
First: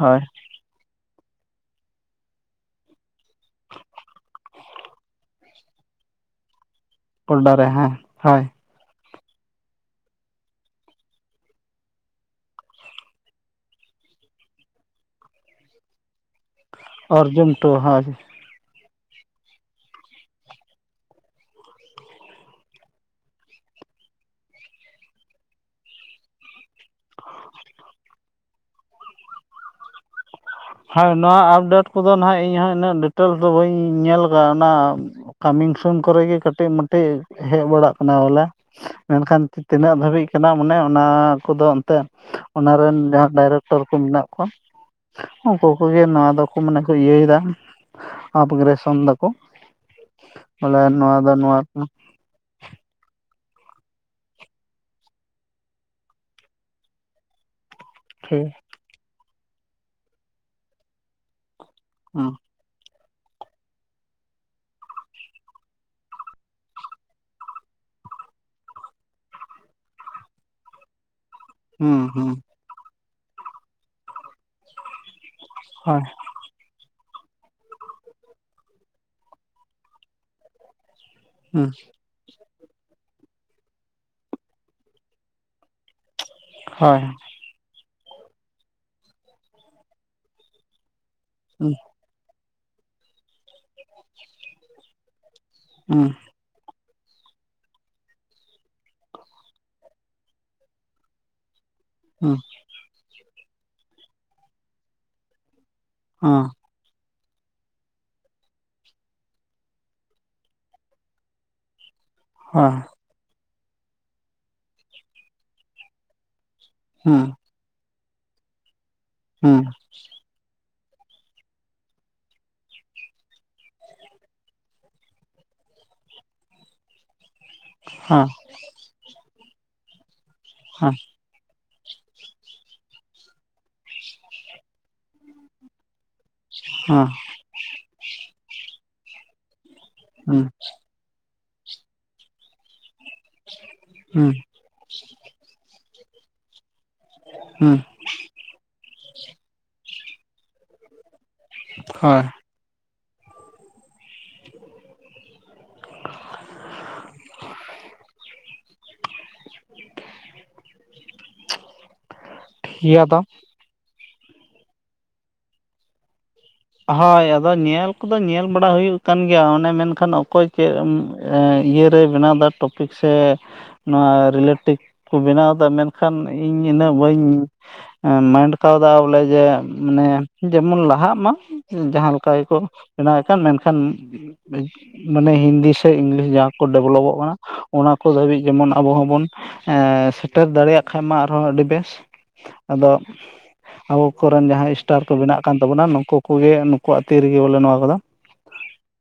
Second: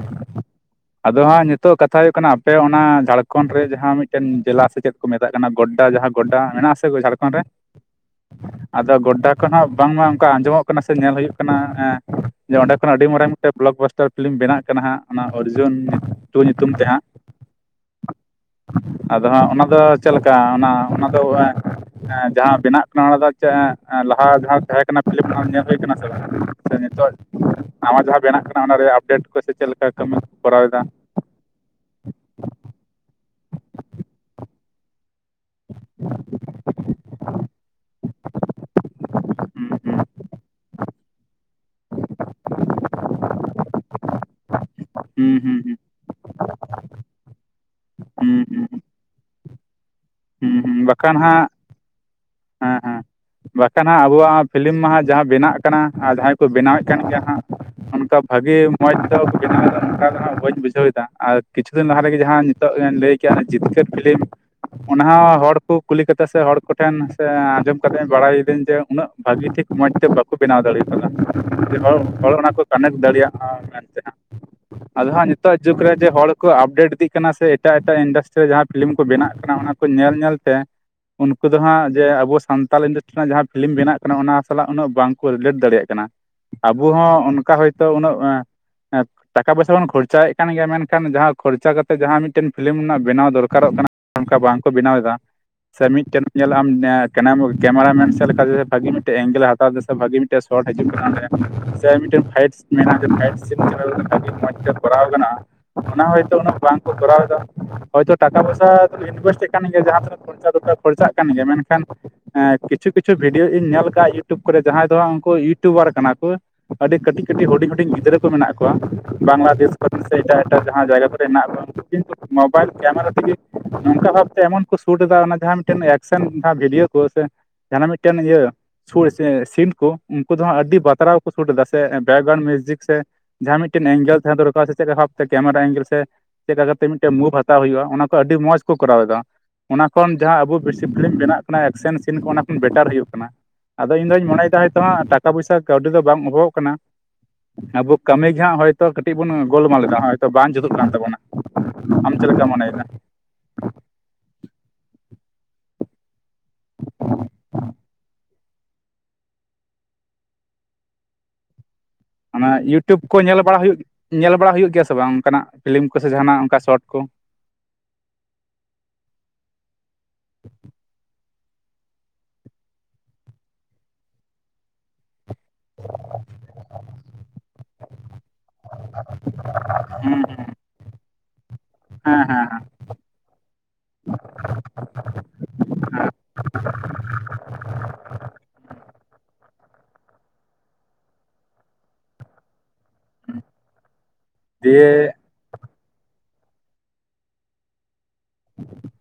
ᱦᱳᱭ ᱟᱫᱚ ᱦᱟᱸᱜ ᱱᱤᱛᱚᱜ ᱠᱟᱛᱷᱟ ᱦᱩᱭᱩᱜ ᱠᱟᱱᱟ ᱟᱯᱮ ᱚᱱᱟ ᱡᱷᱟᱲᱠᱷᱚᱸᱰ ᱨᱮ ᱡᱟᱦᱟᱸ ᱢᱤᱫ ᱴᱮᱱ ᱡᱮᱞᱟ ᱥᱮ ᱪᱮᱫ ᱢᱮᱛᱟᱜ ᱠᱟᱱᱟ ᱜᱚᱰᱟ ᱡᱟᱦᱟᱸ ᱜᱚᱰᱰᱟ ᱢᱮᱱᱟᱜ ᱥᱮ ᱡᱷᱟᱲ ᱜᱚᱰᱰᱟ ᱨᱮ ᱦᱮᱸ ᱦᱳᱭ᱾ ᱟᱫᱚ ᱜᱚᱰᱰᱟ ᱠᱷᱚᱱ ᱦᱚᱸ ᱵᱟᱝ ᱢᱟ ᱚᱱᱠᱟ ᱟᱸᱡᱚᱢᱚᱜ ᱠᱟᱱᱟ ᱥᱮ ᱧᱮᱞ ᱦᱩᱭᱩᱜ ᱠᱟᱱᱟ, ᱦᱮᱸ ᱡᱮ ᱚᱸᱰᱮ ᱠᱷᱚᱱ ᱟᱹᱰᱤ ᱢᱟᱨᱟᱝ ᱢᱤᱫᱴᱮᱱ ᱵᱞᱚᱠ ᱵᱟᱥᱴᱟᱨ ᱯᱷᱤᱞᱤᱢ ᱵᱮᱱᱟᱜ ᱠᱟᱱᱟ ᱦᱟᱸᱜ ᱚᱱᱟ ᱚᱨᱡᱚᱩᱱ ᱴᱩ ᱧᱩᱛᱩᱢ ᱛᱮ ᱦᱟᱸᱜ᱾ ᱚᱨᱡᱩᱱ ᱴᱩ ᱦᱟ ᱟᱫᱚ ᱦᱟᱸᱜ ᱚᱱᱟ ᱫᱚ ᱪᱮᱫ ᱞᱮᱠᱟ ᱚᱱᱟ ᱚᱱᱟ ᱫᱚ ᱡᱟᱦᱟᱸ ᱵᱮᱱᱟᱜ ᱠᱟᱱᱟ ᱚᱱᱟ ᱫᱚ ᱪᱮᱫ ᱞᱟᱦᱟ ᱡᱟᱦᱟᱸ ᱛᱟᱦᱮᱸ ᱠᱟᱱᱟ ᱯᱷᱤᱞᱤᱢ ᱚᱱᱟ ᱧᱮᱞ ᱦᱩᱭ ᱠᱟᱱᱟ ᱥᱮ ᱵᱟᱝ? ᱥᱮ ᱱᱤᱛᱚᱜ ᱱᱟᱣᱟ ᱡᱟᱦᱟᱸ ᱵᱮᱱᱟᱜ ᱠᱟᱱᱟ ᱚᱱᱟ ᱨᱮ ᱟᱯᱰᱮᱴ ᱠᱚ ᱪᱮᱫ ᱞᱮᱠᱟ ᱠᱟᱹᱢᱤ ᱠᱚ ᱠᱚᱨᱟᱣᱮ ᱫᱟ᱾ ᱦᱳᱭ ᱱᱚᱣᱟ ᱟᱯᱰᱮᱴ ᱠᱚᱫᱚ ᱱᱟᱦᱟᱜ ᱤᱧ ᱦᱚ ᱩᱱᱟᱹᱜ ᱰᱤᱴᱮᱞᱥ ᱫᱚ ᱵᱟᱹᱧ ᱧᱮᱞ ᱟᱠᱟᱣᱱᱟ᱾ ᱠᱟᱹᱢᱤ ᱥᱩᱱ ᱠᱚᱨᱮ ᱜᱮ ᱠᱟᱹᱴᱤᱡ ᱢᱟᱴᱤᱡ ᱦᱮᱡ ᱵᱟᱲᱟᱜ ᱠᱟᱱᱟ ᱵᱚᱞᱮ᱾ ᱢᱮᱱᱠᱷᱟᱱ ᱦᱩᱸ ᱛᱤᱱᱟᱹᱜ ᱫᱷᱟᱹᱵᱤᱡ ᱠᱟᱱᱟ ᱢᱚᱱᱮ ᱚᱱᱟ ᱠᱚᱫᱚ ᱚᱱᱛᱮ ᱚᱱᱟ ᱨᱮᱱ ᱡᱟᱦᱟᱸᱭ ᱰᱟᱭᱨᱮᱠᱴᱚᱨ ᱠᱚ ᱢᱮᱱᱟᱜ ᱠᱚᱣᱟ ᱦᱩᱸ ᱦᱩᱸ ᱩᱱᱠᱩ ᱦᱩᱸ ᱠᱚᱜᱮ ᱱᱚᱣᱟ ᱫᱚᱠᱚ ᱢᱟᱱᱮ ᱠᱚ ᱤᱭᱟᱹᱭᱮᱫᱟ ᱾ ᱦᱩᱸ ᱦᱩᱸ ᱟᱵᱜᱨᱮᱥᱚᱱ ᱫᱟᱠᱚ᱾ ᱦᱩᱸ ᱵᱚᱞᱮ ᱵᱟᱠᱷᱟᱱ ᱱᱚᱣᱟ ᱫᱚ ᱦᱟᱸᱜ ᱱᱚᱣᱟ ᱦᱮᱸ ᱦᱮᱸ, ᱵᱟᱠᱷᱟᱱ ᱦᱟᱸᱜ ᱟᱵᱚᱣᱟᱜ ᱯᱷᱤᱞᱤᱢ ᱢᱟ ᱦᱟᱸᱜ ᱡᱟᱦᱟᱸ ᱵᱮᱱᱟᱜ ᱠᱟᱱᱟ ᱟᱨ ᱡᱟᱦᱟᱸᱭ ᱠᱚ ᱵᱮᱱᱟᱣᱮᱫ ᱠᱟᱱ ᱜᱮᱭᱟ ᱦᱟᱸᱜ, ᱚᱱᱠᱟ ᱴᱷᱤᱠ ᱵᱷᱟᱜᱤ ᱢᱚᱸᱡᱽ ᱫᱚ *unintelligible* ᱚᱱᱠᱟ ᱫᱚ ᱦᱟᱜ ᱵᱟᱹᱧ ᱵᱩᱡᱷᱟᱹᱣ ᱮᱫᱟ ᱟᱨ ᱠᱤᱪᱷᱩ ᱫᱤᱱ ᱞᱟᱦᱟ ᱨᱮᱜᱮ ᱦᱮᱸ ᱡᱟᱦᱟᱸ ᱱᱤᱛᱚᱜ ᱞᱟᱹᱭ ᱠᱮᱫᱮᱜᱼᱟ ᱡᱤᱛᱠᱟᱹᱨ ᱯᱷᱤᱞᱤᱢ ᱚᱱᱟ ᱦᱚᱸ ᱦᱚᱲ ᱠᱚ ᱠᱩᱞᱤ ᱠᱟᱛᱮᱜ ᱥᱮ ᱦᱚᱲ ᱠᱚᱴᱷᱮᱱ ᱥᱮ ᱟᱸᱡᱚᱢ ᱠᱟᱛᱮ ᱵᱟᱲᱟᱭᱤᱫᱟᱹᱧ ᱡᱮ ᱩᱱᱟᱹᱜ ᱵᱷᱟᱜᱤ ᱴᱷᱤᱠ ᱢᱚᱸᱡᱽ ᱛᱮ ᱵᱟᱠᱚ ᱵᱮᱱᱟᱣ ᱫᱟᱲᱮ ᱠᱟᱣᱫᱟ᱾ ᱦᱮᱸ ᱦᱮᱸ ᱦᱚᱲ ᱚᱱᱟ ᱠᱚ ᱠᱟᱱᱮᱠᱴ ᱫᱟᱲᱮᱭᱟᱜᱼᱟ ᱢᱮᱱᱛᱮ ᱱᱟᱸᱜ ᱟᱫᱚ ᱦᱟᱸᱜ ᱱᱤᱛᱟᱜ ᱡᱩᱜᱽ ᱨᱮ ᱦᱳᱭ ᱡᱮ ᱦᱚᱲ ᱠᱚ ᱟᱯᱰᱮᱴ ᱤᱫᱤᱜ ᱠᱟᱱᱟ ᱥᱮ ᱮᱴᱟᱜ ᱮᱴᱟᱜ ᱤᱱᱰᱟᱥᱴᱨᱤ ᱨᱮ ᱡᱟᱦᱟᱸ ᱯᱷᱤᱞᱤᱢ ᱠᱚ ᱵᱮᱱᱟᱜ ᱚᱱᱟ ᱠᱚ ᱧᱮᱞ ᱧᱮᱞᱛᱮ ᱩᱱᱠᱩ ᱫᱚ ᱦᱮᱸ ᱦᱟᱸᱜ ᱡᱮ ᱟᱵᱚ ᱥᱟᱱᱛᱟᱞ ᱤᱱᱰᱟᱥᱴᱨᱤ ᱨᱮᱱᱟᱜ ᱡᱟᱦᱟᱸ ᱯᱷᱤᱞᱤᱢ ᱵᱮᱱᱟᱜ ᱠᱟᱱᱟ ᱚᱱᱟ ᱥᱟᱞᱟᱜ ᱩᱱᱟᱹᱜ ᱵᱟᱝᱠᱚ ᱨᱤᱞᱮᱴ ᱫᱟᱲᱮᱭᱟᱜ ᱠᱟᱱᱟ ᱟᱵᱚ ᱦᱳᱭ ᱦᱚᱸ ᱚᱱᱠᱟ ᱦᱚᱭᱛᱳ ᱩᱱᱟᱹᱜ ᱴᱟᱠᱟ ᱯᱚᱭᱥᱟ ᱵᱚᱱ ᱠᱷᱚᱨᱪᱟᱭᱮᱫ ᱠᱟᱱ ᱜᱮᱭᱟ ᱢᱮᱱᱠᱷᱟᱱ ᱡᱟᱦᱟᱸ ᱠᱷᱚᱨᱪᱟ ᱦᱮᱸ ᱠᱟᱛᱮ ᱡᱟᱦᱟᱸ ᱢᱤᱫᱴᱮᱱ ᱯᱷᱤᱞᱤᱢ ᱨᱮᱱᱟᱜ ᱵᱮᱱᱟᱣ ᱫᱚᱨᱠᱟᱨᱚᱜ ᱠᱟᱱᱟ ᱚᱱᱠᱟ ᱵᱟᱝ ᱠᱚ ᱵᱮᱱᱟᱣ ᱮᱫᱟ, ᱥᱮ ᱦᱮᱸ ᱦᱮᱸ ᱢᱤᱫᱴᱮᱱ ᱧᱮᱞ ᱟᱢ ᱠᱮᱢᱮᱨᱟ ᱢᱮᱱ ᱥᱮᱫ ᱞᱮᱠᱟ ᱵᱷᱟᱜᱤ ᱢᱤᱫᱴᱮᱡ ᱮᱝᱜᱮᱞᱮ ᱦᱟᱛᱟᱣ ᱮᱫᱟ ᱥᱮ ᱵᱷᱟᱜᱤ ᱢᱤᱫᱴᱮᱱ ᱥᱚᱴ ᱦᱤᱡᱩᱜ ᱠᱟᱱᱟ ᱚᱸᱰᱮ ᱥᱮ ᱢᱤᱫᱴᱮᱱ ᱦᱮᱸ ᱯᱷᱟᱭᱤᱴᱥ ᱢᱮᱱᱟᱜᱼᱟ ᱯᱷᱟᱭᱤᱴ ᱪᱟᱞᱟᱣ ᱠᱚᱨᱟᱣ ᱠᱟᱱᱟ ᱚᱱᱟ ᱦᱚᱭᱛᱳ ᱦᱳᱭ ᱩᱱᱟᱹᱜ ᱵᱟᱝᱠᱚ ᱠᱚᱨᱟᱣ ᱮᱫᱟ ᱦᱚᱭᱛᱳ ᱴᱟᱠᱟ- ᱯᱚᱭᱥᱟᱹ ᱤᱱᱣᱮᱥᱴ ᱠᱟᱱ ᱜᱮᱭᱟ ᱡᱟᱦᱟᱸ ᱠᱷᱚᱨᱪᱟ-ᱠᱷᱚᱨᱪᱟᱜ ᱠᱟᱱ ᱜᱮᱭᱟ ᱢᱮᱱᱠᱷᱟᱱ ᱦᱮᱸ ᱠᱩᱪᱷᱩ-ᱠᱤᱪᱷᱩ ᱠᱤᱪᱷᱩ ᱵᱷᱤᱰᱭᱳ ᱤᱧ ᱧᱮᱞ ᱠᱟᱜᱼᱟ ᱤᱭᱩᱴᱩᱵ ᱠᱚᱨᱮ ᱡᱟᱦᱟᱸᱭ ᱫᱚ ᱩᱱᱠᱩ ᱤᱭᱩᱴᱩᱵᱟᱨ ᱠᱟᱱᱟ ᱠᱚ ᱟᱹᱰᱤ ᱦᱮᱸ ᱠᱟᱹᱴᱤᱡ-ᱠᱟᱹᱴᱤᱡ ᱦᱩᱰᱤᱧ- ᱦᱩᱰᱤᱧ ᱜᱤᱫᱽᱨᱟᱹ ᱠᱚ ᱢᱮᱱᱟᱜ ᱠᱚᱣᱟ ᱦᱮᱸ ᱦᱮᱸ ᱦᱮᱸ ᱵᱟᱝᱞᱟᱫᱮᱥ ᱥᱮ ᱮᱴᱟᱜ-ᱮᱴᱟᱜ ᱡᱟᱦᱟᱸ ᱡᱟᱭᱜᱟ ᱠᱚᱨᱮ ᱦᱮᱱᱟᱜ ᱠᱤᱱᱛᱩ ᱢᱳᱵᱟᱭᱤᱞ ᱠᱮᱢᱮᱨᱟ ᱛᱮᱜᱮ ᱱᱚᱝᱠᱟ ᱵᱷᱟᱵᱽᱛᱮ ᱮᱢᱚᱱ ᱠᱚ ᱥᱩᱴ ᱮᱫᱟ ᱚᱱᱟ ᱡᱟᱦᱟᱸ ᱢᱤᱫᱴᱮᱱ ᱮᱠᱥᱮᱱ ᱡᱟᱦᱟᱸ ᱵᱷᱤᱰᱤᱭᱳ ᱠᱚ ᱥᱮ ᱡᱟᱦᱟᱸᱱᱟᱜ ᱢᱤᱫᱴᱮᱱ ᱤᱭᱟᱹ ᱥᱩᱨ ᱥᱮ ᱥᱤᱱ ᱠᱚ ᱩᱱᱠᱩ ᱫᱚ ᱦᱟᱸᱜ ᱟᱹᱰᱤ ᱵᱟᱛᱨᱟᱣ ᱠᱚ ᱥᱩᱴ ᱮᱫᱟ ᱥᱮ ᱵᱮᱠ ᱜᱨᱟᱣᱩᱱ ᱢᱤᱭᱩᱡᱤᱠ ᱥᱮ ᱡᱟᱦᱟᱸ ᱢᱤᱫᱴᱮᱱ ᱮᱝᱜᱮᱞ ᱛᱟᱦᱮᱸ ᱫᱚᱨᱠᱟᱨᱼᱟ ᱥᱮ ᱪᱮᱫ ᱵᱷᱟᱵᱛᱮ ᱠᱮᱢᱮᱨᱟ ᱮᱝᱜᱮᱞ ᱥᱮ ᱪᱮᱫ ᱞᱮᱠᱟ ᱠᱟᱛᱮ ᱢᱤᱫᱴᱮᱡ ᱢᱩᱵᱷ ᱦᱟᱛᱟᱣ ᱦᱩᱭᱩᱜᱼᱟ ᱚᱱᱟ ᱠᱚ ᱟᱹᱰᱤ ᱢᱚᱸᱡᱽ ᱠᱚ ᱠᱚᱨᱟᱣ ᱮᱫᱟ ᱚᱱᱟ ᱠᱷᱚᱱ ᱡᱟᱦᱟᱸ ᱦᱮᱸ ᱟᱵᱩ ᱵᱮᱥᱤ ᱵᱮᱱᱟᱜ ᱠᱟᱱᱟ ᱮᱠᱥᱮᱱ ᱥᱤᱱ ᱠᱚ ᱚᱱᱟ ᱠᱷᱚᱱ ᱵᱮᱴᱟᱨ ᱦᱩᱭᱩᱜ ᱠᱟᱱᱟ ᱟᱫᱚ ᱤᱧ ᱫᱚᱧ ᱦᱮᱸ ᱢᱚᱱᱮᱭ ᱮᱫᱟ‌ ᱦᱚᱭᱛᱚ ᱦᱟᱸᱜ ᱴᱟᱠᱟ ᱯᱚᱭᱥᱟ ᱠᱟᱹᱣᱰᱤ ᱫᱚ ᱵᱟᱝ ᱚᱵᱷᱚᱜ ᱠᱟᱱᱟ ᱦᱮᱸ ᱟᱵᱩ ᱠᱟᱹᱢᱤ ᱜᱮ ᱦᱟᱸᱜ ᱦᱚᱭᱛᱚ ᱠᱟᱹᱴᱤᱡ ᱵᱚᱱ ᱜᱚᱞᱢᱟᱞ ᱮᱫᱟ ᱦᱚᱭᱛᱚ ᱵᱟᱝ ᱡᱩᱛᱩᱜ ᱠᱟᱱ ᱛᱟᱵᱚᱱᱟ, ᱟᱢ ᱦᱳᱭ ᱪᱮᱫ ᱞᱮᱠᱟᱢ ᱢᱚᱱᱮᱭᱮᱫᱟ? ᱚᱱᱟ ᱤᱭᱩᱴᱩᱵᱽ ᱤᱭᱟᱹ ᱠᱚ ᱫᱚ ᱧᱮᱞ ᱵᱟᱲᱟ ᱦᱩᱭᱩᱜ ᱧᱮᱞ ᱵᱟᱲᱟ ᱦᱩᱭᱩᱜ ᱜᱮᱭᱟ ᱥᱮ ᱵᱟᱝ ᱚᱱᱠᱟᱱᱟᱜ ᱯᱷᱤᱞᱤᱢ ᱠᱚ ᱥᱮ ᱡᱟᱦᱱᱟᱜ ᱚᱱᱠᱟ? ᱥᱚᱴ ᱠᱚ ᱦᱳᱭ ᱟᱫᱚ ᱧᱮᱞ ᱧᱮᱞ ᱵᱟᱲᱟ ᱦᱩᱭᱩᱜ ᱠᱟᱱ ᱜᱮᱭᱟ ᱚᱱᱮ ᱢᱮᱱᱠᱷᱟᱱ ᱚᱠᱚᱭ ᱪᱮᱫ ᱤᱭᱟᱹᱨᱮᱭ ᱵᱮᱱᱟᱣ ᱮᱫᱟ ᱥᱮ ᱱᱚᱣᱟ ᱨᱤᱞᱮᱴᱤᱠ ᱠᱚ ᱵᱮᱱᱟᱣ ᱢᱮᱱᱠᱷᱟᱱ ᱤᱧ ᱤᱱᱟᱹᱜ ᱵᱟᱹᱧ ᱢᱟᱭᱤᱱᱰ ᱠᱟᱣᱫᱟ ᱵᱚᱞᱮ ᱡᱮ ᱢᱟᱱᱮ ᱦᱮᱸ ᱡᱮᱢᱚᱱ ᱞᱟᱦᱟᱜ ᱢᱟ ᱡᱟᱦᱟᱸ ᱦᱮᱸ ᱞᱮᱠᱟ ᱦᱮᱸ ᱦᱮᱸ ᱜᱮᱠᱚ ᱦᱮᱸ ᱵᱮᱱᱟᱣᱮᱫ ᱠᱟᱱ ᱢᱮᱱᱠᱷᱟᱱ ᱢᱟᱱᱮ ᱦᱤᱱᱫᱤ ᱥᱮ ᱤᱝᱞᱤᱥ ᱡᱟᱦᱟᱸ ᱠᱚ ᱰᱮᱵᱷᱞᱚᱯᱚᱜ ᱠᱟᱱᱟ ᱚᱱᱟ ᱠᱚ ᱫᱷᱟᱹᱵᱤᱡ ᱡᱮᱢᱚᱱ ᱟᱵᱚ ᱦᱚᱸᱵᱚᱱ ᱮ ᱥᱮᱴᱮᱨ ᱫᱟᱲᱮᱭᱟᱜ ᱠᱷᱟᱱ ᱢᱟ ᱟᱨᱦᱚᱸ ᱟᱹᱰᱤ ᱵᱮᱥ ᱟᱫᱚ ᱟᱵᱚ ᱠᱚᱨᱮᱱ ᱡᱟᱦᱟᱸᱭ ᱥᱴᱟᱨ ᱠᱚ ᱫᱤᱭᱮ ᱵᱮᱱᱟᱜ ᱠᱟᱱ ᱛᱟᱵᱚᱱᱟ ᱱᱩᱠᱩᱣᱟᱜ ᱛᱤ ᱨᱤᱜᱤ ᱵᱚᱞᱮ ᱱᱚᱣᱟ ᱠᱚᱫᱚ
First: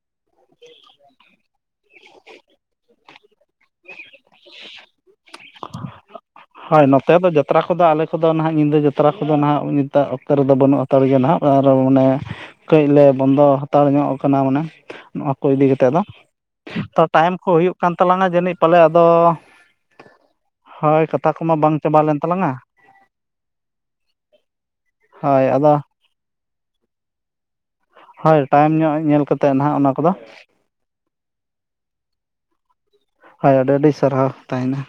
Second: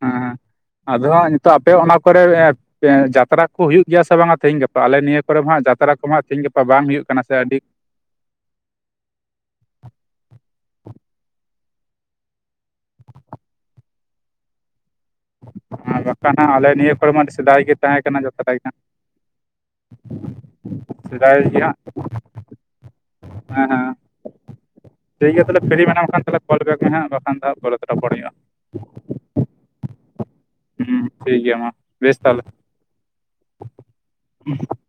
ᱦᱮᱸ ᱟᱫᱚ ᱦᱟᱸᱜ ᱱᱤᱛᱚᱜ ᱟᱯᱮ ᱚᱱᱟ ᱠᱚᱨᱮ ᱡᱟᱛᱨᱟ ᱠᱚ ᱦᱩᱭᱩᱜ ᱜᱮᱭᱟ ᱥᱮ ᱵᱟᱝ ᱛᱮᱦᱤᱧ ᱜᱟᱯᱟ ᱟᱞᱮ ᱱᱤᱭᱟᱹ ᱠᱚᱨᱮ ᱦᱟᱸᱜ ᱡᱟᱛᱨᱟ ᱠᱚ ᱦᱟᱸᱜ ᱛᱤᱦᱤᱧ ᱦᱚᱭ ᱱᱚᱛᱮ ᱫᱚ ᱡᱟᱛᱨᱟ ᱠᱚᱫᱚ ᱟᱞᱮ ᱠᱚᱫᱚ ᱱᱟᱦᱟᱜ ᱧᱤᱫᱟᱹ ᱡᱟᱛᱨᱟ ᱠᱚᱫᱚ ᱱᱟᱦᱟᱜ ᱱᱤᱛᱟᱜ ᱚᱠᱛᱚ ᱨᱮᱫᱚ ᱵᱟᱹᱱᱩᱜ ᱦᱟᱛᱟᱲ ᱜᱮ ᱱᱟᱦᱟᱜ ᱟᱨ ᱚᱱᱮ ᱠᱟᱹᱡ ᱞᱮ ᱵᱚᱱᱫᱚ ᱦᱟᱛᱟᱲ ᱧᱚᱜ ᱠᱟᱱᱟ ᱢᱟᱱᱮ ᱱᱚᱣᱟ ᱠᱚ ᱤᱫᱤ ᱠᱟᱛᱮ ᱫᱚ, ᱵᱟᱠᱷᱟᱱ ᱦᱟᱸᱜ ᱟᱞᱮ ᱱᱤᱭᱟᱹ ᱛᱚ ᱠᱚᱨᱮ ᱢᱟ ᱟᱹᱰᱤ ᱴᱟᱭᱤᱢ ᱠᱚ ᱥᱮᱫᱟᱭ ᱜᱮ ᱦᱩᱭᱩᱜ ᱠᱟᱱ ᱛᱟᱦᱮᱸ ᱠᱟᱱᱟ ᱛᱟᱞᱟᱝᱟ ᱡᱟᱛᱨᱟ ᱡᱟᱹᱱᱤᱡ ᱜᱮ ᱯᱟᱞᱮ ᱦᱟᱸᱜ ᱟᱫᱚ ᱦᱚᱭ ᱦᱮᱸ ᱴᱷᱤᱠ ᱜᱮᱭᱟ ᱦᱳᱭ ᱛᱟᱦᱚᱞᱮ ᱯᱷᱤᱨᱤ ᱟᱫᱚ ᱢᱮᱱᱟᱢ ᱠᱷᱟᱱ ᱛᱟᱦᱚᱞᱮ ᱠᱚᱞ ᱵᱮᱠ ᱢᱮ ᱦᱟᱸᱜ ᱵᱟᱠᱷᱟᱱ ᱫᱚ ᱦᱟᱸᱜ ᱯᱚᱨᱮᱛᱮ ᱨᱚᱯᱚᱲ ᱦᱩᱭᱩᱜᱼᱟ᱾ ᱦᱳᱭ ᱴᱟᱭᱤᱢ ᱧᱚᱜ ᱧᱮᱞ ᱠᱟᱛᱮᱫ ᱱᱟᱦᱟᱜ ᱚᱱᱟ ᱠᱚᱫᱚ ᱦᱩᱸ ᱴᱷᱤᱠ ᱜᱮᱭᱟ ᱢᱟ ᱵᱮᱥ ᱛᱟᱦᱞᱮ ᱦᱚᱭ ᱟᱹᱰᱤ-ᱟᱹᱰᱤ ᱥᱟᱨᱦᱟᱣ ᱛᱟᱦᱮᱱᱟ